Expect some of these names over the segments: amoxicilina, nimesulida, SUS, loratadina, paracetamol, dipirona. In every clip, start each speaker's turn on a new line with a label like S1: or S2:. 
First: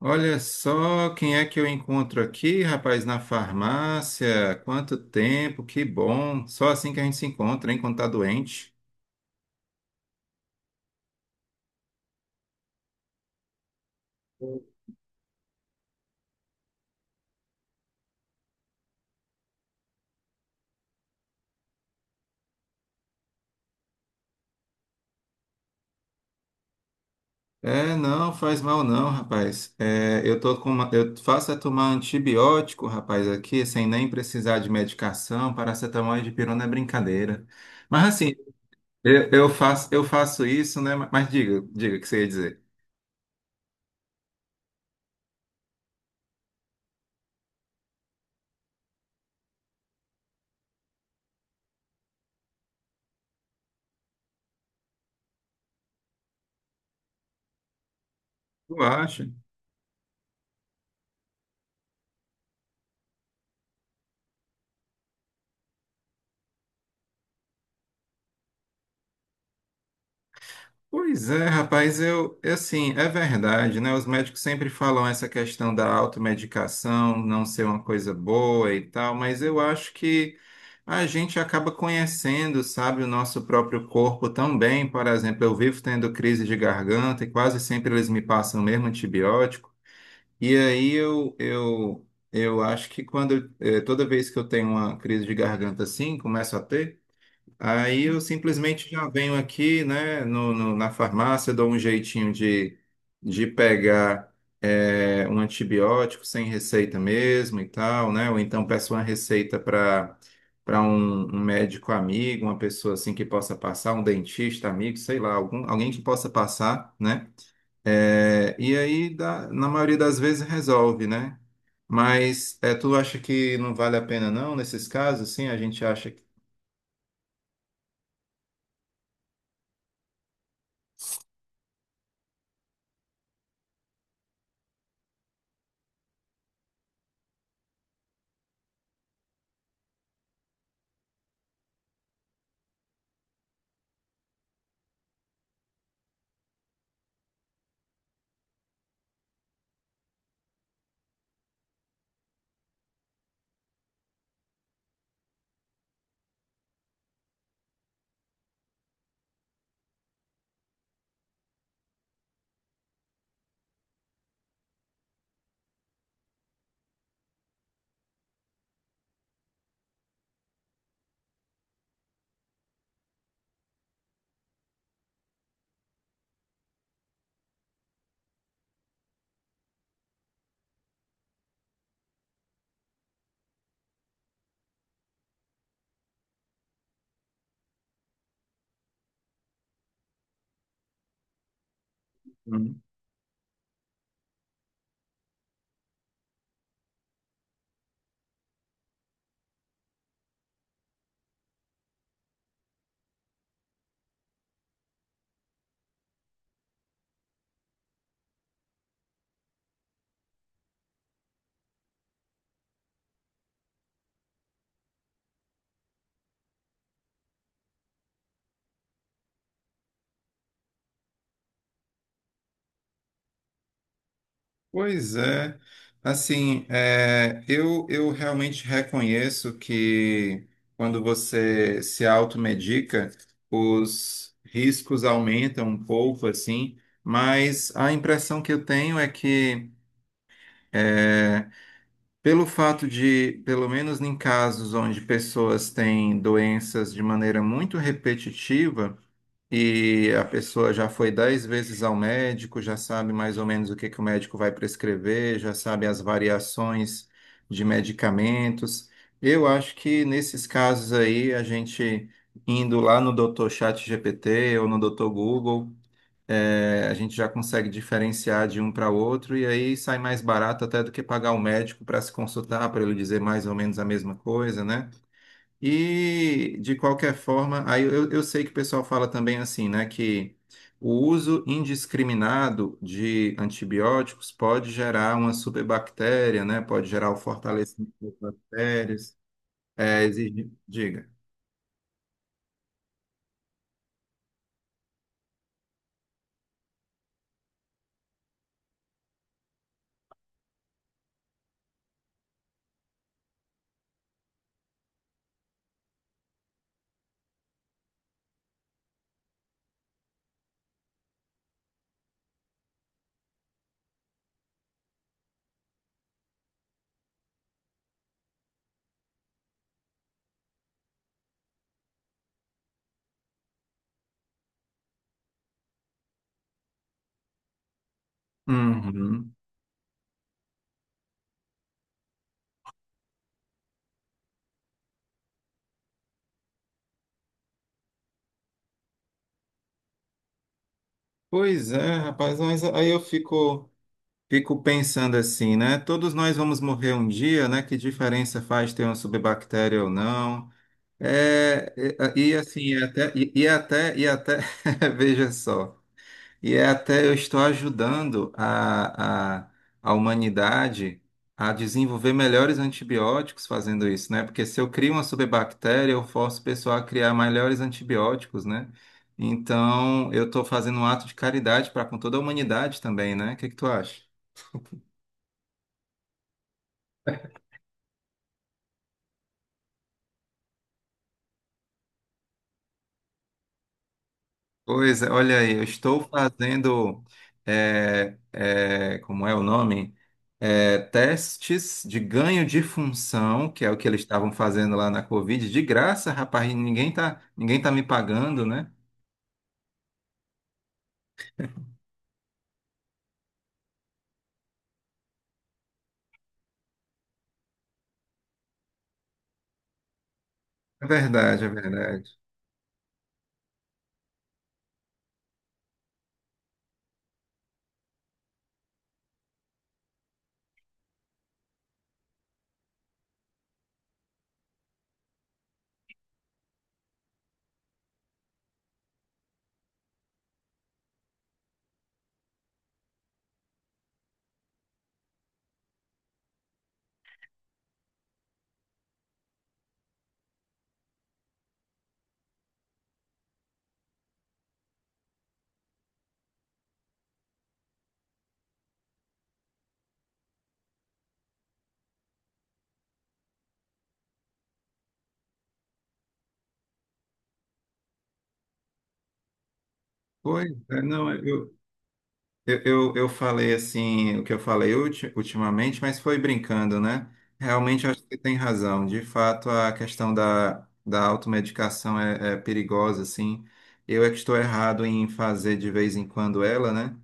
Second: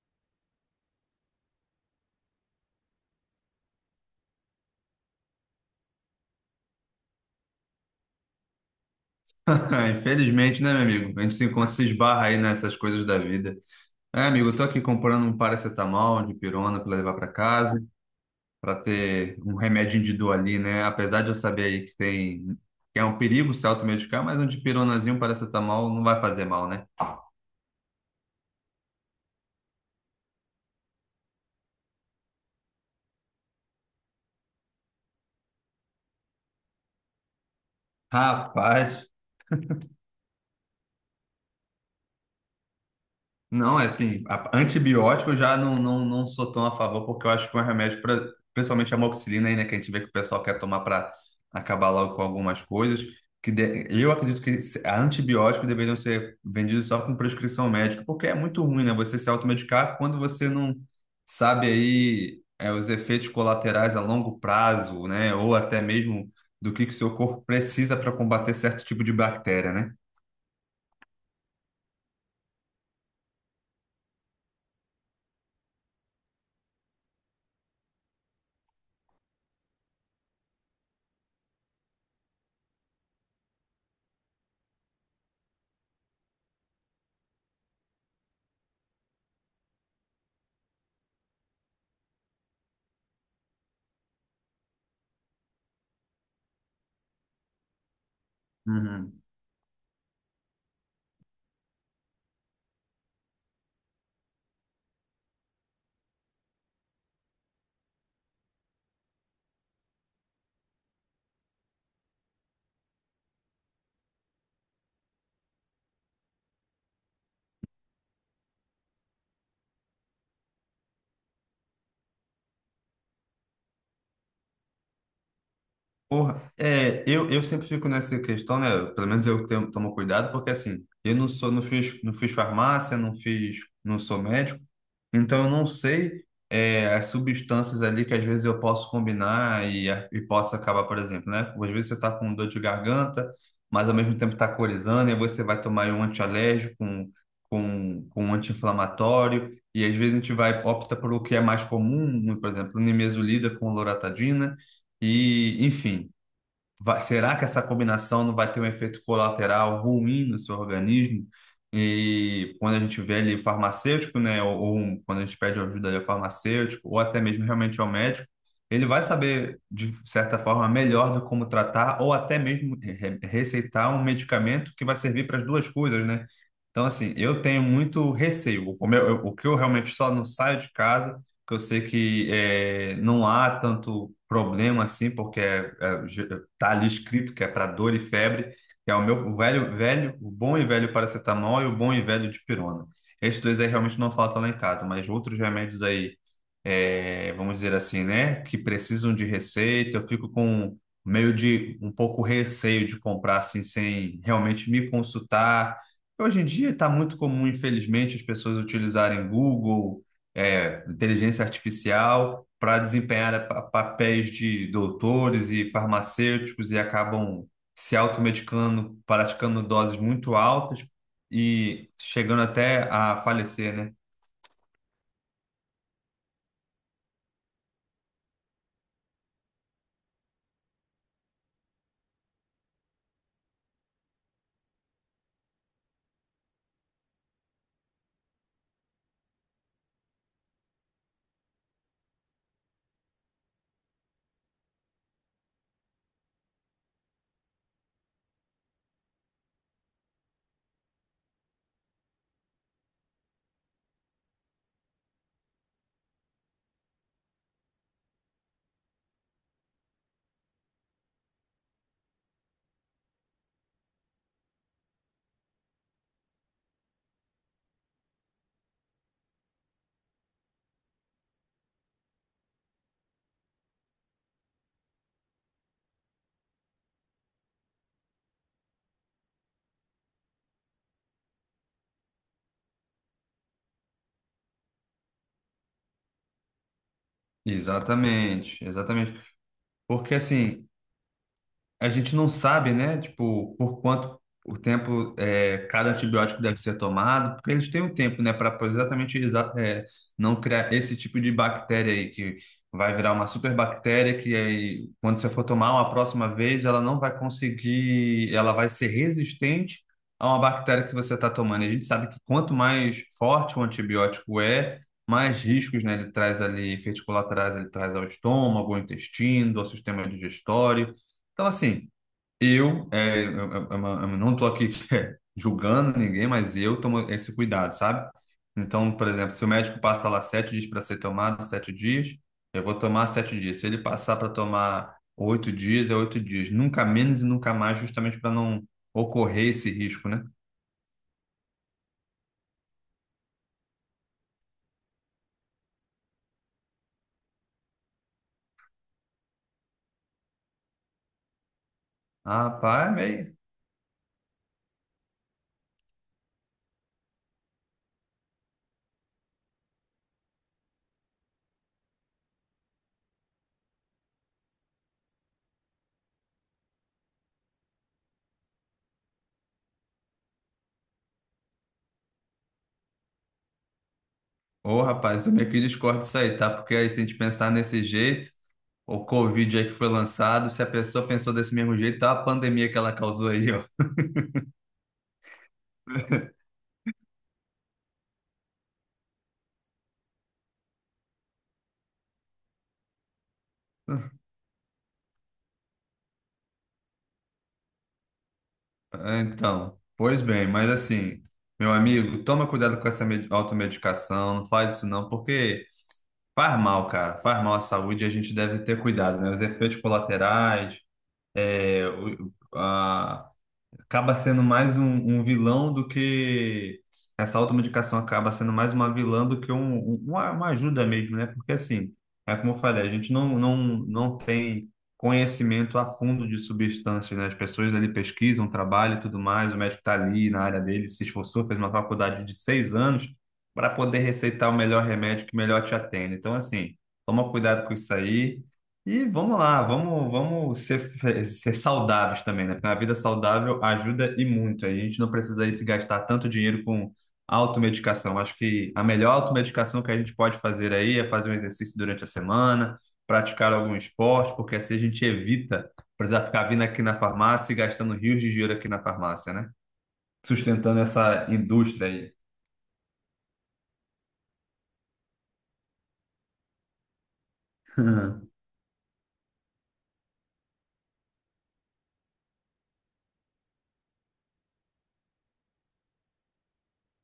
S1: Olha só quem é que eu encontro aqui, rapaz, na farmácia. Quanto tempo, que bom. Só assim que a gente se encontra, hein, quando tá doente.
S2: Ah, infelizmente, né, meu amigo? A gente se encontra, se esbarra aí nessas coisas da vida. É, amigo, eu tô aqui comprando um paracetamol de pirona para levar para casa, para ter um remédio de dor ali, né? Apesar de eu saber aí que tem que é um perigo se automedicar, mas um dipironazinho, um paracetamol não vai fazer mal, né?
S1: É, não, faz mal não, rapaz. É, eu tô com eu faço é tomar antibiótico, rapaz, aqui, sem nem precisar de medicação. Paracetamol e dipirona é brincadeira. Mas assim,
S2: Rapaz,
S1: eu faço isso, né? Mas diga o que você ia dizer.
S2: não, é assim, antibiótico eu já não sou tão a favor, porque eu acho que é um remédio, pra, principalmente a amoxicilina aí, né, que a gente vê que o pessoal quer tomar para acabar logo com algumas coisas, eu acredito que se- a antibiótico deveriam ser vendidos só com prescrição médica, porque é muito
S1: Tu
S2: ruim, né, você
S1: acha?
S2: se automedicar quando você não sabe aí é, os efeitos colaterais a longo prazo, né, ou até mesmo do que o seu corpo precisa para combater certo tipo de bactéria, né?
S1: Pois é, rapaz, eu, assim, é verdade, né? Os médicos sempre falam essa questão da automedicação não ser uma coisa boa e tal, mas eu acho que a gente acaba conhecendo, sabe, o nosso próprio corpo tão bem. Por exemplo, eu vivo tendo crise de garganta e quase sempre eles me passam mesmo antibiótico. E aí eu acho que toda vez que eu tenho uma crise de garganta assim, começo a ter. Aí eu simplesmente já
S2: Uhum.
S1: venho aqui, né, na farmácia, dou um jeitinho de pegar um antibiótico sem receita mesmo e tal, né? Ou então peço uma receita para um médico amigo, uma pessoa assim que possa passar, um dentista amigo, sei lá, algum, alguém que possa passar, né? É, e aí, na maioria das vezes, resolve, né? Mas é, tu acha que não vale a pena não, nesses casos, sim, a gente acha que...
S2: Porra, é, eu sempre fico nessa questão, né? Pelo menos eu tenho, tomo cuidado, porque assim, eu não sou, não fiz, não fiz farmácia, não sou médico, então eu não sei é, as substâncias ali que às vezes eu posso combinar e posso acabar, por exemplo, né? Às vezes você tá com dor de garganta, mas ao mesmo tempo tá corizando, e aí você vai tomar aí um antialérgico, um, com um anti-inflamatório, e às vezes a gente vai, opta por o que é mais comum, por exemplo, nimesulida com loratadina, e enfim será que essa combinação não vai ter um efeito colateral ruim no seu organismo? E quando a gente vê ali o farmacêutico, né, ou quando a gente pede ajuda ali ao farmacêutico, ou até mesmo realmente ao médico, ele vai saber, de certa forma, melhor do como tratar, ou até mesmo receitar um medicamento que vai servir para as duas coisas, né? Então, assim, eu tenho muito receio. O que eu realmente só não saio de casa, que eu sei que não há tanto problema assim, porque tá ali escrito que é para dor e febre, que é o meu velho, o bom e velho paracetamol e o bom e velho dipirona. Esses dois aí realmente não faltam lá em casa, mas outros remédios aí é, vamos dizer assim, né, que precisam de receita, eu fico com meio de um pouco receio de comprar assim sem realmente me consultar. Hoje em dia está muito comum, infelizmente, as pessoas utilizarem Google, é, inteligência artificial para desempenhar papéis de doutores e farmacêuticos e acabam se automedicando, praticando doses muito altas e chegando até a falecer, né?
S1: Pois é. Assim, eu realmente reconheço que quando você se automedica, os riscos aumentam um pouco, assim, mas a impressão que eu tenho é que, é, pelo fato de, pelo menos em casos onde pessoas têm doenças de maneira muito repetitiva, e a pessoa já foi 10 vezes ao médico, já sabe mais ou menos o que que o médico vai prescrever, já sabe as variações de medicamentos. Eu acho que nesses casos aí, a gente indo lá no Dr. GPT ou no doutor Google, a gente já consegue diferenciar de um para outro e aí sai mais barato até do que pagar o médico para se consultar, para ele dizer mais ou menos a mesma coisa, né? E, de qualquer forma, aí eu sei que o pessoal fala também assim, né, que o uso indiscriminado de antibióticos pode gerar uma superbactéria, né, pode gerar o fortalecimento das
S2: Exatamente,
S1: bactérias,
S2: exatamente. Porque
S1: exige...
S2: assim,
S1: Diga.
S2: a gente não sabe, né, tipo, por quanto o tempo é, cada antibiótico deve ser tomado, porque eles têm um tempo, né, para é, não criar esse tipo de bactéria aí, que vai virar uma superbactéria que aí, quando você for tomar uma próxima vez, ela não vai conseguir, ela vai ser resistente a uma bactéria que você está tomando. E a gente sabe que quanto mais forte o antibiótico é, mais riscos, né, ele traz ali, efeitos colaterais, ele traz ao estômago, ao intestino, ao sistema digestório. Então, assim, eu, é, eu não estou aqui julgando ninguém, mas eu tomo esse cuidado, sabe? Então, por exemplo,
S1: Uhum.
S2: se o médico passa lá 7 dias para ser tomado, 7 dias, eu vou tomar 7 dias. Se ele passar para tomar 8 dias, é 8 dias. Nunca menos e nunca mais, justamente para não ocorrer esse risco, né?
S1: Pois é, rapaz, mas aí eu fico pensando assim, né, todos nós vamos morrer um dia, né, que diferença faz ter uma superbactéria ou não? É, e, e,
S2: Ah,
S1: assim, é
S2: rapaz, é
S1: até,
S2: meio...
S1: veja só, e é até eu estou ajudando a humanidade a desenvolver melhores antibióticos fazendo isso, né? Porque se eu crio uma superbactéria, eu forço o pessoal a criar melhores antibióticos, né? Então, eu estou fazendo um ato de caridade para com toda a humanidade também, né? O que que tu acha?
S2: Ô, rapaz, eu meio que discordo disso aí, tá? Porque aí, se a gente pensar nesse jeito, o Covid aí que foi lançado, se a pessoa pensou desse mesmo jeito, tá a pandemia que ela causou aí, ó.
S1: Pois é, olha aí, eu estou fazendo, como é o nome? É, testes de ganho de função, que é o que eles estavam fazendo lá na Covid, de graça, rapaz, e ninguém tá me pagando, né?
S2: É, então, pois bem, mas assim, meu amigo, toma cuidado com essa automedicação, não faz isso não, porque faz mal, cara, faz mal à saúde e a gente deve ter cuidado, né? Os efeitos colaterais,
S1: É verdade, é verdade.
S2: acaba sendo mais um, um vilão do que essa automedicação acaba sendo mais uma vilã do que uma ajuda mesmo, né? Porque assim, é como eu falei, a gente não tem conhecimento a fundo de substâncias, né? As pessoas ali pesquisam, trabalham e tudo mais, o médico está ali na área dele, se esforçou, fez uma faculdade de 6 anos para poder receitar o melhor remédio que melhor te atende. Então, assim, toma cuidado com isso aí. E vamos lá, vamos ser saudáveis também, né? Porque a vida saudável ajuda e muito. A gente não precisa aí se gastar tanto dinheiro com automedicação. Acho que a melhor automedicação que a gente pode fazer aí é fazer um exercício durante a semana, praticar algum esporte, porque assim a gente evita precisar ficar vindo aqui na farmácia e gastando rios de dinheiro aqui na farmácia, né?
S1: Pois
S2: Sustentando
S1: é, não,
S2: essa
S1: eu,
S2: indústria aí.
S1: Eu, eu, eu falei assim, o que eu falei ultimamente, mas foi brincando, né? Realmente eu acho que tem razão. De fato, a questão da automedicação é perigosa, assim. Eu é que estou errado em fazer de vez em quando ela, né?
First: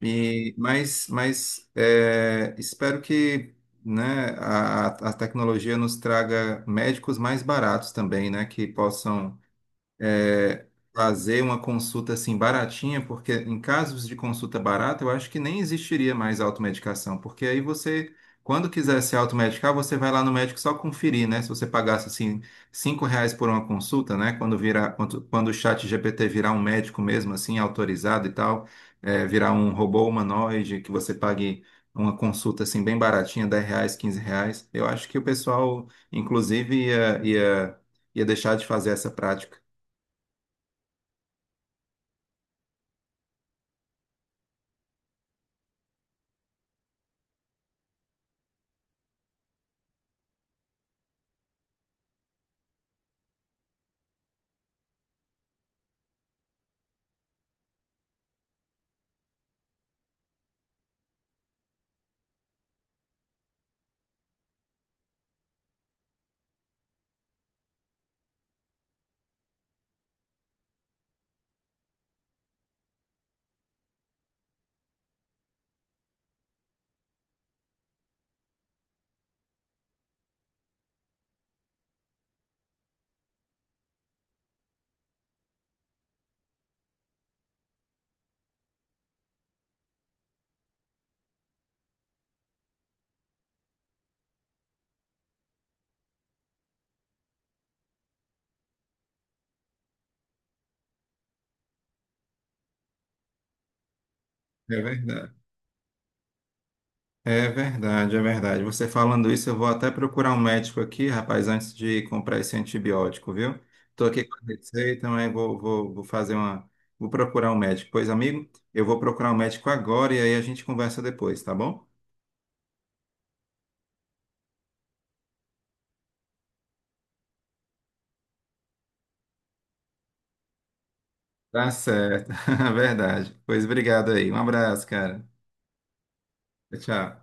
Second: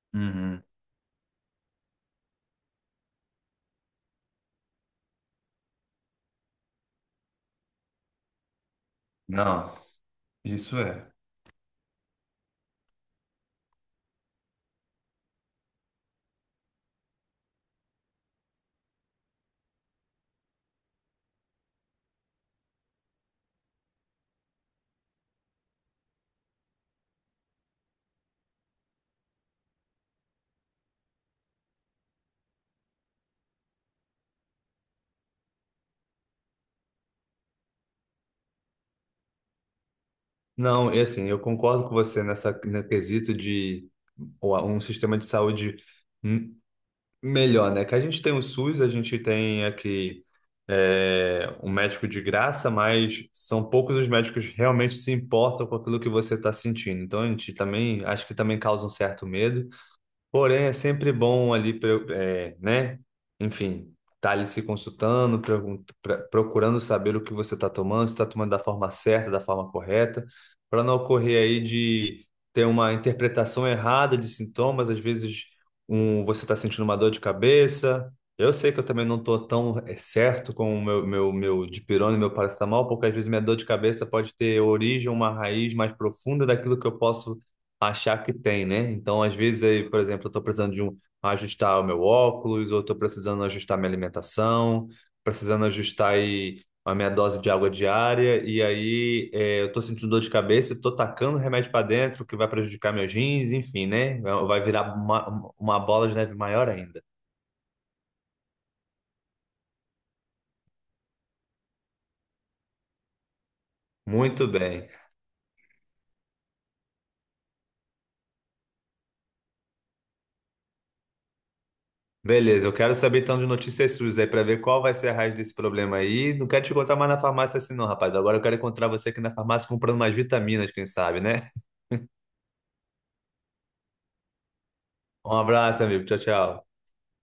S1: E,
S2: Uhum.
S1: mas espero que né, a tecnologia nos traga médicos mais baratos também, né? Que possam
S2: Não,
S1: é,
S2: isso é.
S1: fazer uma consulta assim baratinha, porque em casos de consulta barata, eu acho que nem existiria mais automedicação, porque aí você, quando quiser se automedicar, você vai lá no médico só conferir, né? Se você pagasse assim R$ 5 por uma consulta, né? Quando o chat GPT virar um médico mesmo, assim, autorizado e tal, virar um robô humanoide, que você pague uma consulta assim bem baratinha, R$ 10, R$ 15, eu acho que o pessoal, inclusive, ia deixar de fazer essa prática.
S2: Não, e assim, eu concordo com você nessa no quesito de um sistema de saúde m- melhor, né? Que a gente tem o SUS, a gente tem aqui é, um médico de graça, mas são poucos os médicos que realmente se importam com aquilo que você está sentindo. Então, a gente também, acho que também causa um certo medo. Porém, é sempre bom ali, é, né? Enfim, tá ali se consultando, procurando saber o que você está tomando, se está tomando da forma certa, da forma correta, para não ocorrer aí de ter uma interpretação errada de sintomas. Às vezes, um, você está sentindo uma dor de cabeça. Eu sei que eu também não estou tão é, certo com o meu dipirona e meu paracetamol, porque às vezes minha dor de cabeça pode ter origem, uma raiz mais profunda daquilo que eu posso achar que tem, né? Então, às vezes, aí, por exemplo, eu estou precisando de ajustar o meu óculos, ou estou precisando ajustar minha alimentação, precisando ajustar aí a minha dose de água diária, e aí é, eu estou sentindo dor de cabeça, estou tacando remédio para dentro, que vai prejudicar meus rins, enfim, né? É, vai
S1: É
S2: virar
S1: verdade.
S2: uma bola de neve maior ainda.
S1: É verdade, é verdade. Você falando isso, eu vou até procurar um médico aqui, rapaz, antes de comprar esse antibiótico, viu? Estou aqui com a
S2: Muito bem.
S1: receita, mas vou fazer uma. Vou procurar um médico. Pois, amigo, eu vou procurar um médico agora e aí a gente conversa depois, tá bom?
S2: Beleza, eu quero saber então de notícias suas aí para ver qual vai ser a raiz desse problema aí. Não quero te encontrar mais na farmácia assim não, rapaz. Agora eu quero encontrar você aqui na farmácia comprando mais vitaminas, quem sabe, né?
S1: Tá certo, verdade. Pois obrigado aí. Um abraço, cara.
S2: Um abraço, amigo. Tchau, tchau.
S1: Tchau.